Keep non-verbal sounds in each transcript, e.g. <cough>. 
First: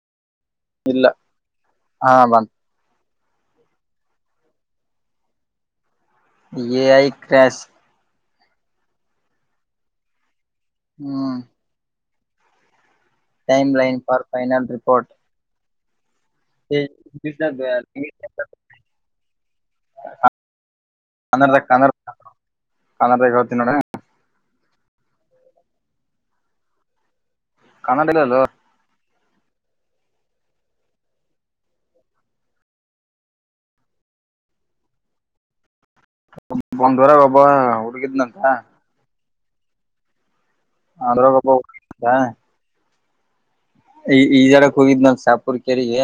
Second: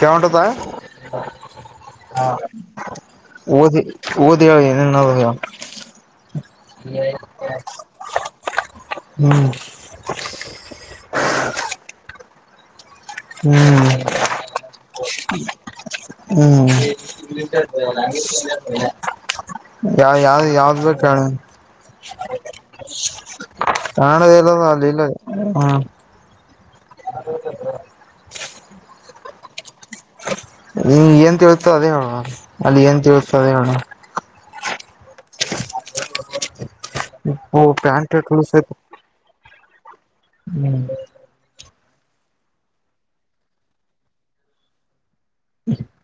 ಕವಂಟುತ್ತಾಯ ಇಲ್ಲ ಹಾ ಬಂದ ಓದ ದಳ ಏನ ಎಐ ಕ್ರ್ಯಾಶ್ ಹ್ಮ್ ಹ್ಮ ಟೈಮ್ ಹ್ಮ್ ಲೈನ್ ಪಾರ್ ಫೈನಲ್ ರಿಪೋರ್ಟ್ ಹ್ಮ್ ಯಾವ ಯಾವ್ದ ಯಾವ್ದ್ ಬೇಕಣ ಕನ್ನಡದಾಗ ಕನ್ನಡ ಕನ್ನಡದಾಗ ಹೇಳ್ತೀನಿ ನೋಡ ಕಾಣದ ಎಲ್ಲ ಸಾಲಲ್ಲ ಹ್ಮ ಅದದ ಕನ್ನಡಲ್ಲಲ್ಲೋ ನೀ ಏನ್ ತಿಳ್ತ ಅದೇ ಹೇಳುವ ಅಲ್ಲಿ ಏನ್ ತಿಳ್ತ ಅದೇ ಹೇಳುವ <inaudible> ಬಂದವರ ಒಾಬಾ ಪ್ಯಾಂಟ್ ಹುಡುಕಿದ್ನಂತ ಲೂಸ್ ಆಯ್ತು ಅದ್ರಬ್ಬ ಈ ಜಡಕ್ ಹೋಗಿದ್ ನಮ ಶಾಪುರ್ ಕೆರೆಗೆ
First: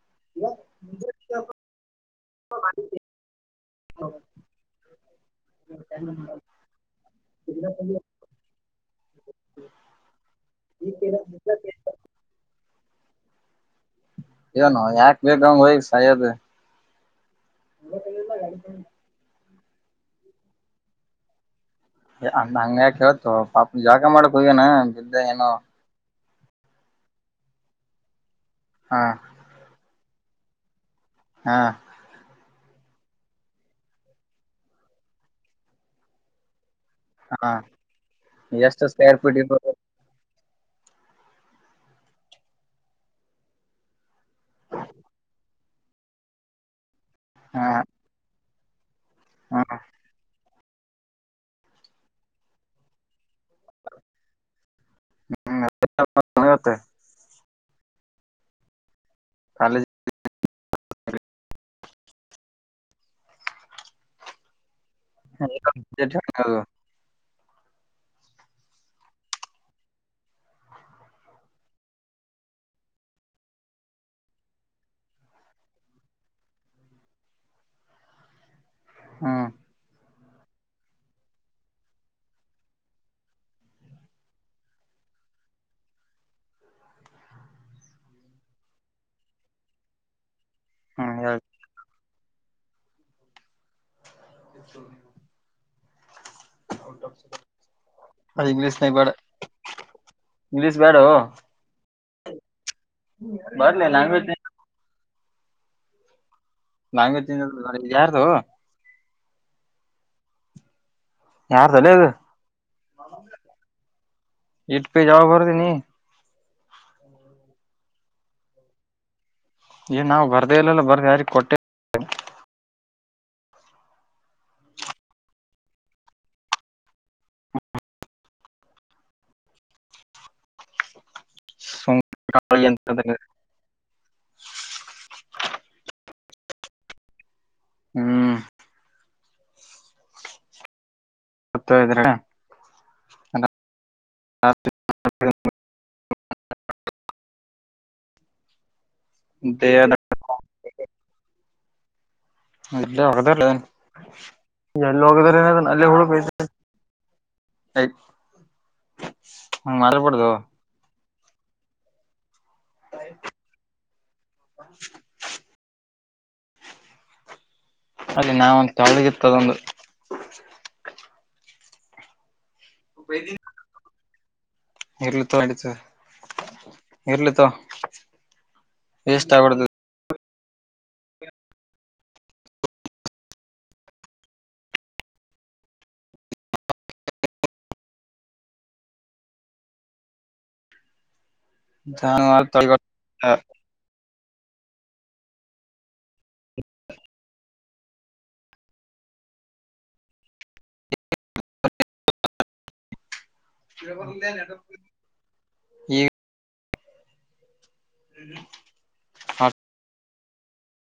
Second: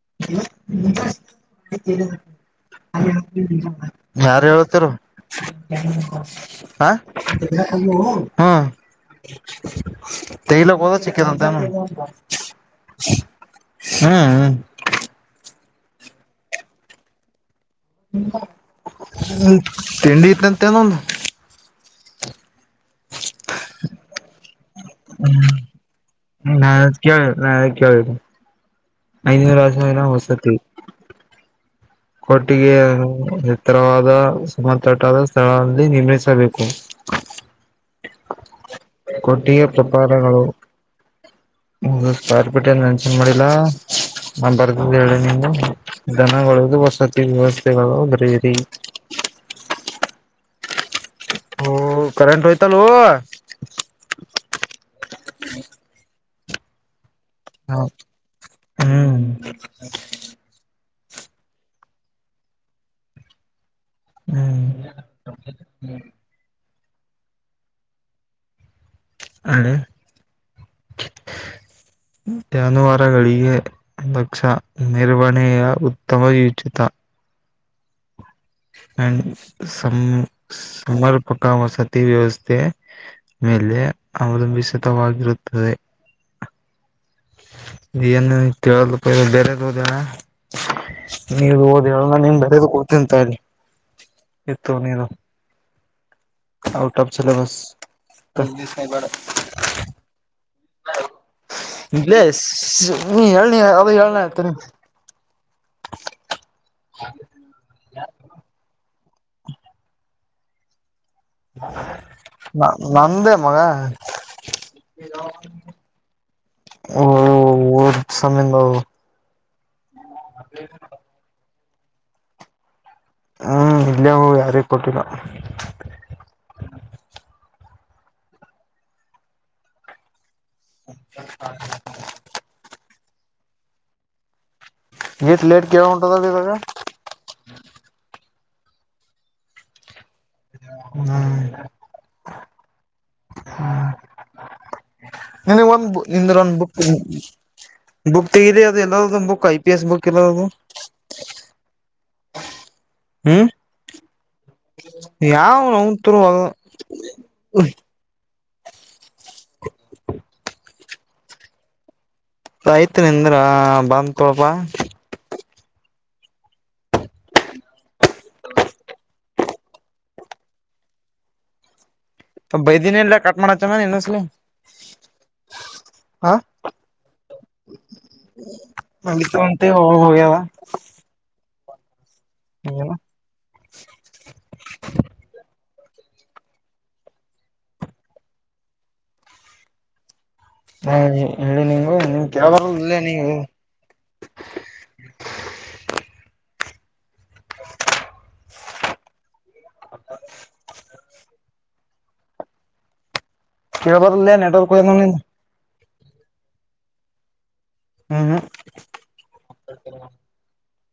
<inaudible> ಯಾರು ಹೇತಾರ ಹ ಹಾ ತ ಇಲದು ಸಿಿಕ್ಕೆ ತಂತನು ಹ್ಮ್ ಬಗಾಮ ಭ ಸಾಯತ <inaudible> ತಿಂಡಿ ಇತ್ಂತೆೇನೊಂದು ಅ ಹಂಗ್ಯಾಕ ಹೇಳ್ತು ಪಾಪ ಜಾಗ ಮಾಡಕ್ ಹ್ಯೇನಾ ಬಿದ್ದೆ ಏನು ನನ ಕವ ನ ಕೇಳವ <inaudible> ಹಾ ಐದನೂರು ವಷಿನ ಹೊಸತಿ ಹಾ ಒಟ್ಟಿಗೆ ಎತ್ತರವಾದತಾಟಾದ ಸ್ಥಳದಲ್ಲಿ ನಿರ್ಮಿಸಬೇಕು ಹಾ ಎಷ್ಟು ಸ್ಕ್ವೇರ್ ಫೀಟ್ ಕೊಟ್ಟಿಯ ಇರ್ಬೋದು ಪ್ರಪಾದಗಳು ಹ ಸ್ಕ್ವರ್ ಫೀಟ್ ಏನ್ ನೆನ್ಷನ್ ಮಾಡಿಲ್ಲಾ ನಾ ಬರ್ದ ಹೇಳ ನಿಿಂದ ದನಗಳುದು ವಸತಿ ಹಾ ವ್ಯವಸ್ಥೆ ರೀ ಹಾ ಕರೆಂಟ್ ಹೋಯ್ತಲ್ಲ ಹ್ಮ್ <unintelligible> ಹೌ ಹ್ಮ್ ಕಾಲೇಜ್ ಹ್ಮ್ ಹ ಹ ಜಾನುವಾರಗಳಿಗೆ ಲಕ್ಷ ನಿರ್ವಹಣೆಯ ಉತ್ತಮ ಉಚಿತ ಹ ಹ್ಮ್ ಸಂ ಸಮರ್ಪಕ ವಸತಿ ವ್ಯವಸ್ಥೆ ಮೇಲೆ ಅವಲಂಬಿಸಿತವಾಗಿರುತ್ತ ಹೇ ಏನು ಕೇಳ ಪ ಬೆರೆದ ಓದಣ ಹ್ಮ್ ನೀನು ಓದ ನೀನ್ ಬರದ ಹೋಗತೀಂತ ಇತ್ತು ನೀನು ಆಔಟ್ ಆಫ್ ಸಿಲೆಬಸ್ ಇ ಇಂಗ್ಲಿಷ್ ಬ್ಯಾಡವೂ ಇಂಗ್ಲೀಷ್ ನೀ ಹೇಳನ ಅದು ಹೇಳನ ಲ್ಯಾಂಗ್ವೇಜ್ ಆಯ್ತ ನೀ ಲಾಂಗ ತಿ ಯಾರದು ಯಾರ್ದು ಅಲೆ ಅದು ನ ನಂದೇ ಮಗ ಎಟ್ ಪೇಜ ಯಾವಾಗ ಬರದು ನೀ ಓ ಸಮಯಂಗ ಏ ನಾವು ಬರ್ದೇ ಇಲ್ಲ ಬರ್ ಯಾರಿಗೆ ಕೊಟ್ಟೆ ಹ್ಮ್ ಇಲ್ಲಯ ಹೋ ಯಾರೇ ಕೊಟ್ಟಿಲ್ಲ ಹ ಸಂತ ಇಷ್ಟು ಲೆಟ್ ಕೆಳವ ಉಟದ ಇದಾಗ ಹ್ಮ್ ಹ್ಮ್ ಹ್ಮ ಗೊತ್ತ ಇದ್ರ ನೀ ಒಂದ ನಿ ಒಂದ್ ಬುಕ್ ಬುಕ್ ತೆಗ ಎಲ್ಲ ಬುಕ್ ಐ ಪಿ ಎಸ್ ದೇಹದ ಬುಕ್ ಎಲ್ಲದು ಅಲ್ಲೇ ಹೋಗದಾರ ಹ್ಮ್ ಎಲ್ಲಿ ಹೋಗದಾರಏನ ಯಾವ ಅದ ಅಲ್ಲೇ ನವುಂತರು ಹುಡುಗಐತ ಹ ಮಾರ ಪಡದು ರೈತರಿಂದ್ರ ಬಂದ್ಕಪ ಅಲ್ಲಿ ನಾವಂತಳ್ದಗಿತ್ತು ಅದೊಂದು ಬೈದೀನಿ ಎಲ್ಲ ಕಟ್ ಮಾಡತ್ತನ ನಿನ್ನೊಸಲಿ ಇರ್ಳ ತ ಆತ ಇರ್ಲಿ ತೋ ಅಲ್ಲಿ ತ ಒಂತ ಹ ಹೋಗಯಾ ಹ್ಮ <inaudible> ಹ ಇಲ್ಲಿ ನೀ ಜಾನುವಾರು ಕೆರ ಇಲ್ಲ ನೀವು ತಳಿಗಳು ಹ ಕೇಳಬಾರದಲ್ಲೇ ನಿನ್ನೆ ನೆಟ್ವರ್ಕ್ ಹೋಗಿದೆ ನಿನ್ ಈ ಹ್ಮ್ ಹ್ಮ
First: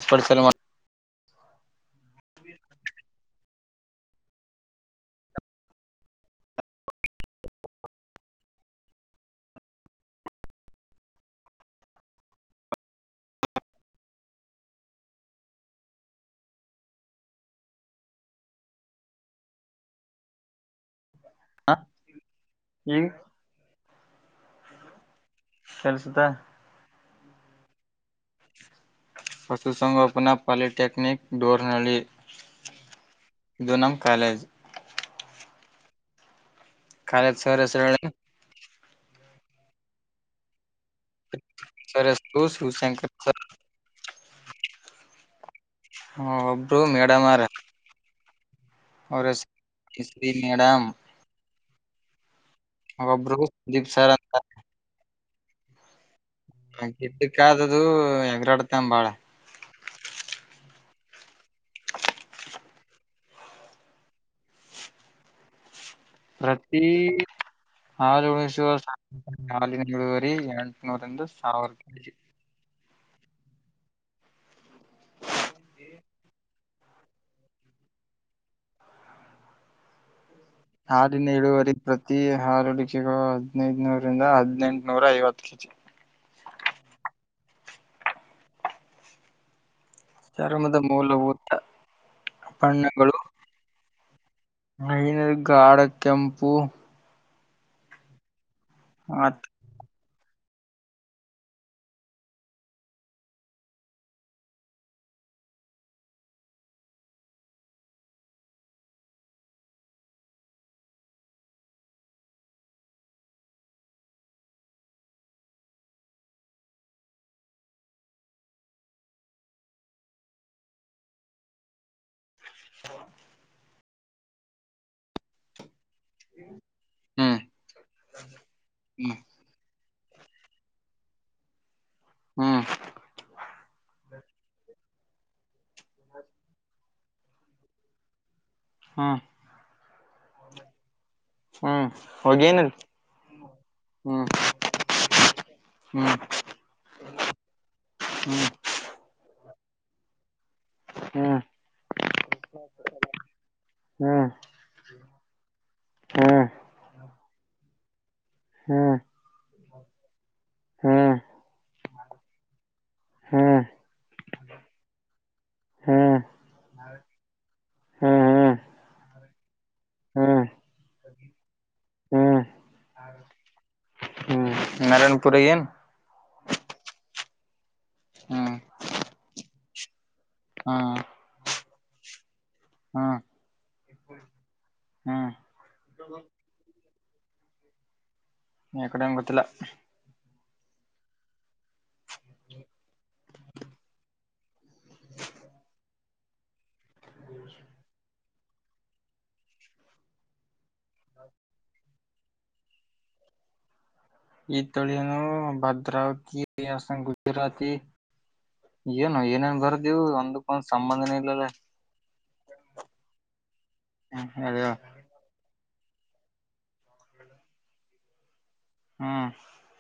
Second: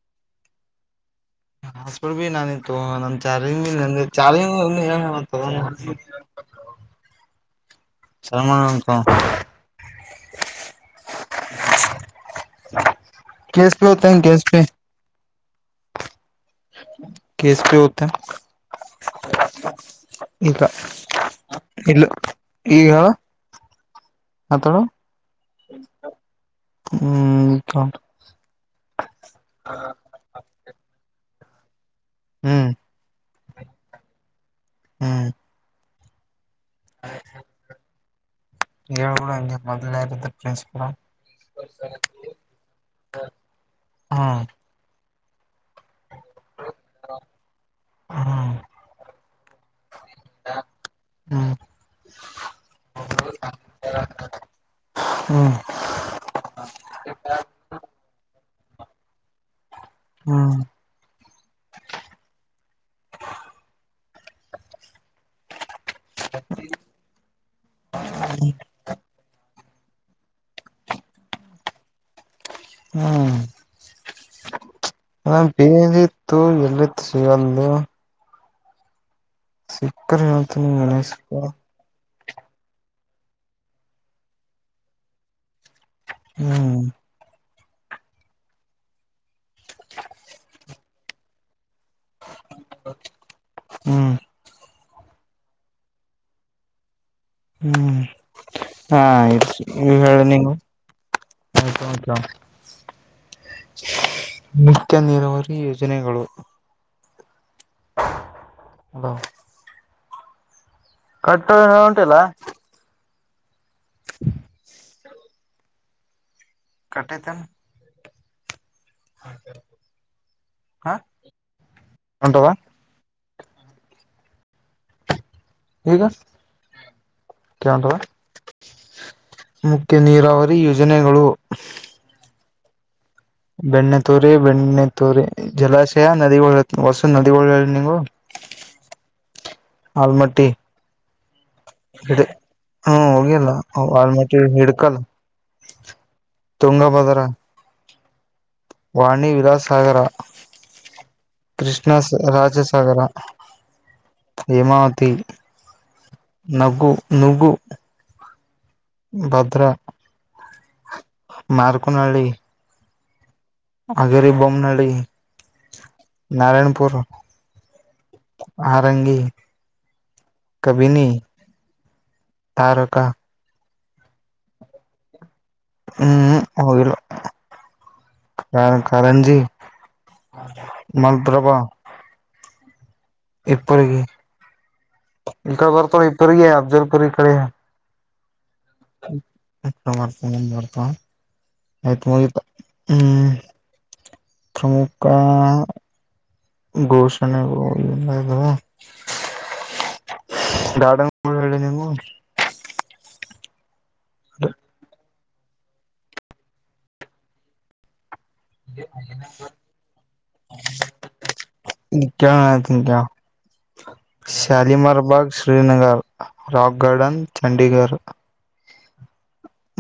ಎಪ್ಪಡ್ ಸಲ ಮಾಡ ಹಸ್ಬರ್ ಭ ನಾನಿತ್ತು ನಮ ಚಾರ್ <unintelligible> ಚಾಲಿ <unintelligible> ಸರ್ಮ <unintelligible> ಕ್ಯಾಶ್ ಪೆ ಹತ ಕ್ಯಾಶ್ ಪೆ ಕ್ಯಾಶ್ ಪೇ ಹೋಗ್ತಾ ಈಗ ಈಗ ಹೇಳು ಮಾತಾಡು ಕೆಲ್ಸದಾ ಹ್ಮ್ ಕೊಂಡ ಪಶುಸಂಗೋಪನಾ ಪಾಲಿಟೆಕ್ನಿಕ್ ಡೋರ್ನಳಿ ಹ್ಮ್ ಇದು ನಮ್ ಕಾಲೇಜ್ ಹ್ಮ್ ಕಾಲೇ ಸಹರಸರ ಕೂಡ ಹಂಗೆ ಮೊದಲ ಪ್ರಿನ್ಸಿಪ ಸರ್ ಹೆಸರು ಶಿವಶಂಕರ್ ಸರ್ ಹಾ ಹಾ ಒಬ್ರು ಮೇಡಮ್ಾರ ಹ್ಮ್ ಒ ಶೀ ಮೇಡಮ ಒೊಬ್ರು ಸಂದೀಪ್ ಸರ್ ಅಂತ ಹ್ಮ್ ಹ ಗಿದ್ದಕ್ಕಾದದು ಹೆಗರಾಡ್ತ ಬಾಳ ಹ್ಮ್ ಪ್ರತಿ ಹ ಜೊಳ ವರ್ಷ ನಾಾಲ ಮೂಳುವರಿ ಎಂಟುನೂರಂದು ಸಾವಿರಪಾಯ ಹ್ಮ್ ಹ ಬೇದ ಇತ್ತು ಎಲ್ಲಿತ್ತು ಸಿಗಂದು ಸಿಕ್ಕರ್ತ ಹಾಲಿನ ಸಿಕ್ಕ ಇಳುವರಿ ಪ್ರತಿ ಹಾರಡಿಕೆಗಳು ಹದ್ನೈದನೂರಂದ ಹದ್ಿನೆಂಟನೂರ ಐವತ್ತು ಕೆಜಿ ಹ್ಮ್ ಚರ್ಮದ ಮೂಲಭೂತ ಬಣ್ಣಗಳು ಹ್ಮ್ ಮಹನರು ಗಾಢ ಕೆಂಪು ಹ್ಮ್ ಹಾ ಆ್ ಆತ್ ಹೇಳ ನೀವು ವಕಲ ಮುತ್ಯ ನೀರಾವರಿ ಯೋಜನೆಗಳು ಅಲ ಕಟ್ಟ ಉಂಟಿಲ್ಲ <inaudible> ಕಟ್ಟಿತನ ಹ ಉಂಟವಾ ಹ ಗ ಹ್ಮ್ ಕವಾ ಮುಖ್ಯ ನೀರಾವರಿ ಯೋಜನೆಗಳು <inaudible> ಹ್ಮ್ ಬೆಣ್ಣೆ ತೂರಿ ಬೆಣ್ಣೆ ತೂರಿ ಜಲಾಶಯ ನದಿಗಳ ಹೊಸ ನದಿಗಳಿ ನೀವು ಹ್ಮ ಆಲ್ಮಟ್ಟಿ ಹ್ಮ್ ಹ್ಮ್ ಹಿ ಹೋಗೇನಲ್ ಹ್ಮ ಹೋಗಿಲ್ಲ ಹ್ಮ್ ವಾಲ್ಮಟ್ಟಿ ಹಿಡ್ಕಲ್ಲ ಹ್ಮ್ ತುಂಗಭದ್ರ ಹ್ಮ್ ವಾಣಿ ವಿಲಾಾಸಾಗರ ಹ್ಮ್ ಕೃಷ್ಣ ರಾಜಜಸಾಗರ ಹ್ಮ್ ಹ್ಮ್ ಹೇಮಾವತಿ ಹ್ಮ್ ನಗು ನಗು ಹ್ಮ್ ಹ್ಮ್ ಭದ್ರ ಹ್ಮ್ ಮಾರ್ಕನಳ್ಳಿ ಹ್ಮ್ ಅಗರಿ ಬೊಮನಾಡಿ ಹ್ಮ್ ನಾರಾಯಣಪು ಆರಂಗಿ ಹ್ಮ್ ಕಬಿನಿ ತಾರಕ ಹ್ಮ್ ನಾರಾಯಣಪುರ ಏನ್ ಹ್ಮ್ ಕಾರ್ ಕಾರಂಜಿ ಹ್ಮ್ ಮಲ್ಪ್ರಭ ಹ್ಮ್ ಇಪ್ಪರ್ಗಿ ಹ್ಮ್ ಇಂಕ ಬರ್ತಾವ್ ಇಪ್ಪರ್ಗಿ ಅಫಜಲ್ಪುರಿ ಪುರಿ ನೀ ಈ ಕಡೇನು ಗೊತ್ತಿಲ್ಲ. ಬರ್ತ ಅಯ್ತ್ ಮುಗಿತು ಹ್ಮ್ ಪ್ರಮುಖ ಘೋಷಣೆಗಳು ಹ ಗಾರ್ಡನ್ <unintelligible> ನೀವು ಈತಳಿಯನು ಭದ್ರಾ <unintelligible> ಗುಜರಾತಿ ಏನು ಏನೇನ್ ಬರ್ದಿವು ಒಂದಕ್ ಒಂದ್ ಸಂಬಂಧನೆ ಇಲ್ಲಲೆ. ಕೆರನ ತಿಂತ್ಯೋ ಶಾಲಿಮಾರ್ ಬಾಗ್ ಷ್ ಶ್ರೀನಗರ್ ರಾಕ್ ಗಾರ್ಡನ್ ಚಂಡೀಗರ್ ಹ್ಮ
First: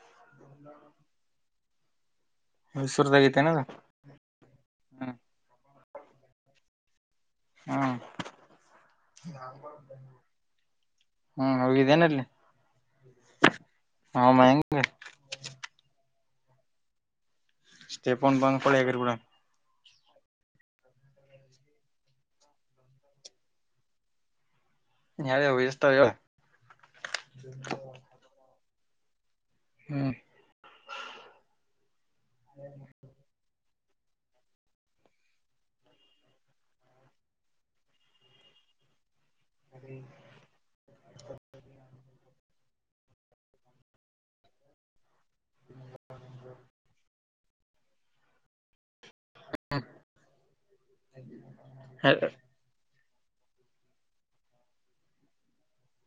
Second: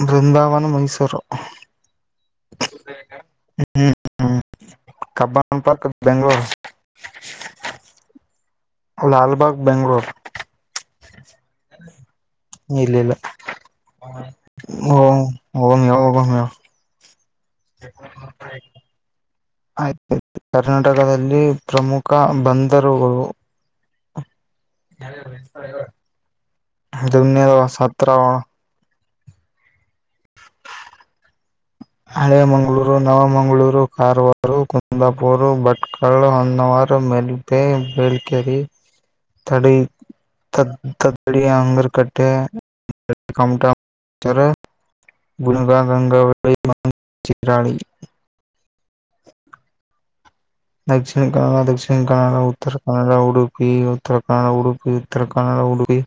ಬೃಂದಾವನ್ ಮೈಸೂರು. ಮೈಸೂರ್ದಾಗೈತೆೇನದ ಹ್ಮ ಹ್ಮ ಹ್ಮ್ ಕಬ್ಬನ್ ಪಾರ್ಕ್ ಬೆಂಗ್ಳೋರ್ ಹ್ಮ್ ಲಲ್ಬಾಗ್ ಬೆಂಗ್ಳೋರ್. ಹ್ಮ್ ಹೋಗಿದ್ದೇನಲ್ಲಿ ಇಲ್ ಇಲ್ಲ. ಹ ಹೆಂಗ ಹ್ಮ್ ಹೋಗಮ್ ಯಾವಾಗ್ ಹೋಗಮ್ ಹೇಳ್ ಸ್ಟೇಫೋನ್ ಬಂದ್ಕೊಳ್ಳಿ ಹೇಗಿರ್ ಬಿಡ ಆಯ್ ಕರ್ನಾಟಕದಲ್ಲಿ ಪ್ರಮುಖ ಬಂದರುಗಳು ಯಾವ ಎಷ್ಟ ಅದುನ್ನೆಳ್ವ ಸತ್ರವ <inaudible> ಹಳೆ ಮಂಗ್ಳೂರು ನವ ಮಂಗ್ಳೂರು ಕಾರವಾರು, ಕುಂದಾಪುರು, ಭಟ್ಕಳ, ಹೊನ್ನವಾರ, ಮೆಲ್ಪೆ, ಬಳ್ಕೆರಿ ತಡಿ ತ ತಡಿ ಅಂಗರ್ ಕಟ್ಟೆ. ಕ <unintelligible> ಗುಣಗದ <unintelligible> ಚಿತ್ರಹಳಿ ಹ್ಮ ದಕ್ಷಿಣ ಕನ್ನಡ ದಕ್ಷಿಣ ಕನ್ನಡ ಉತ್ತರ್ ಕನ್ನಡ ಉಡುಪಿ ಉತ್ತರ ಕನ್ನಡ ಉಡುಪಿ ಉತ್ತರ ಕನ್ನಡ ಉಡುಪಿ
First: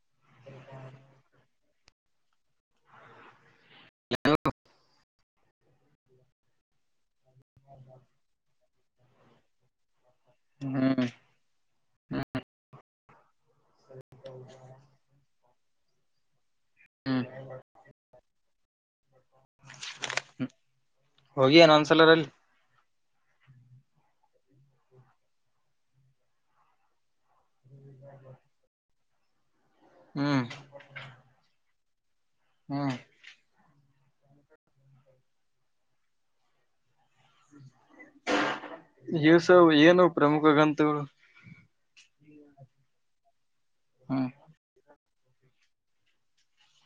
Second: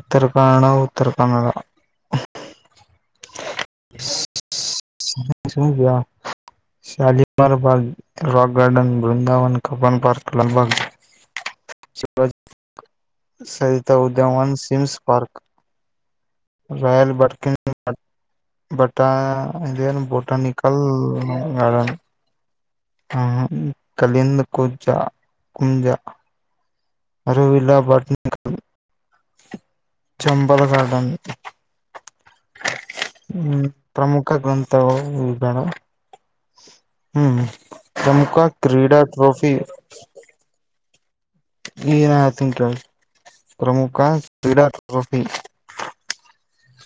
ಉತ್ತರ ಕನ್ನಡ ಉತ್ತರ ಕನ್ನಡ ಹ್ಮ್ ಸುಮ್ ದ್ಯ ಸಾಲಿ ಬ rock garden Brindavan Cubbon park Lalbagh ಹ್ಮ್ ಸ್ ಬಾಗ್ ಸಹಿತ್ ಉದ್ಯಾವನ್ ಸಿಮ್ಸ್ ಪಾರ್ಕ್ ರಾಯಲ್ ಹ್ಮ್ ಬರ್ಕನ್ ಹಟ್ ಬಟಾ ಇದೇನ್ ಬೊಟಾನಿಕಲ್ ಹೋಗಿಯನ ಗಾರ್ಡನ್. ಒಂದ್ಸಲರಲ್ಲಿ ಹ ಕಲಿಂದ್ ಕುಚ ಕುಂಜ ಅರಿವಿಲ್ಲಾ ಬ <unintelligible> ಹ್ಮ್ ಚಂಬಲ ಗಾರ್ಡನ್ ಹ್ಮ ಹ್ಮ ಪ್ರಮುಖ ಗ್ರಂಥವು ಈಗಳು ಹ್ಮ್ ಪ್ರಮುಖ ಕ್ರೀಡಾ ಟ್ರೋಫಿ. ಇಸವು ಏನು ಪ್ರಮುಖ ಗ್ರಂಥಗಳು ಕ್ಲಿನಾಗ್ ಹೇಳ್ತಿನ್ ಕೇಳ್ ಪ್ರಮುಖ ಹ್ಮ್ ಕ್ರೀಡಾ ಟ್ರೋಫಿ.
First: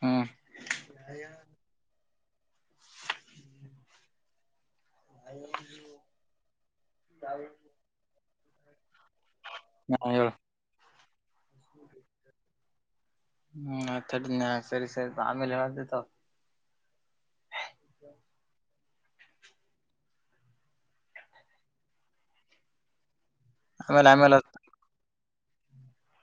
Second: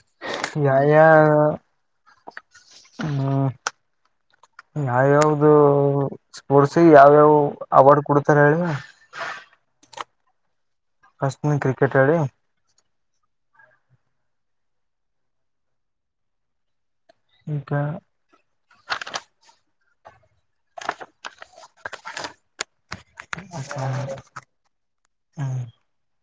ಹ್ಮ ಯಯಾವ್ ಹ್ಮ ಯಾವ್ಯಾವ್ದು ಸ್ಪೋರ್ಟ್ಸ್ ಗ್ ಯಾವ್ಯಾವ್ ಅವಾರ್ಡ್ ಕೊಡ್ತಾರ್ ಹೇಳಿ. ಹಾ ಹೇಳ ಅಷ್ಟಮ ಕ್ರಿಕೆಟ್ ಆಡಿ ಹ್ಮ್ ಸರಿ ಸರಿ ಆಮೇಲೆ ಹೇಳತತ ಇಕ ಆಮೇಲೆ ಆಮೇಲೆ ಅ ಹ್ಮ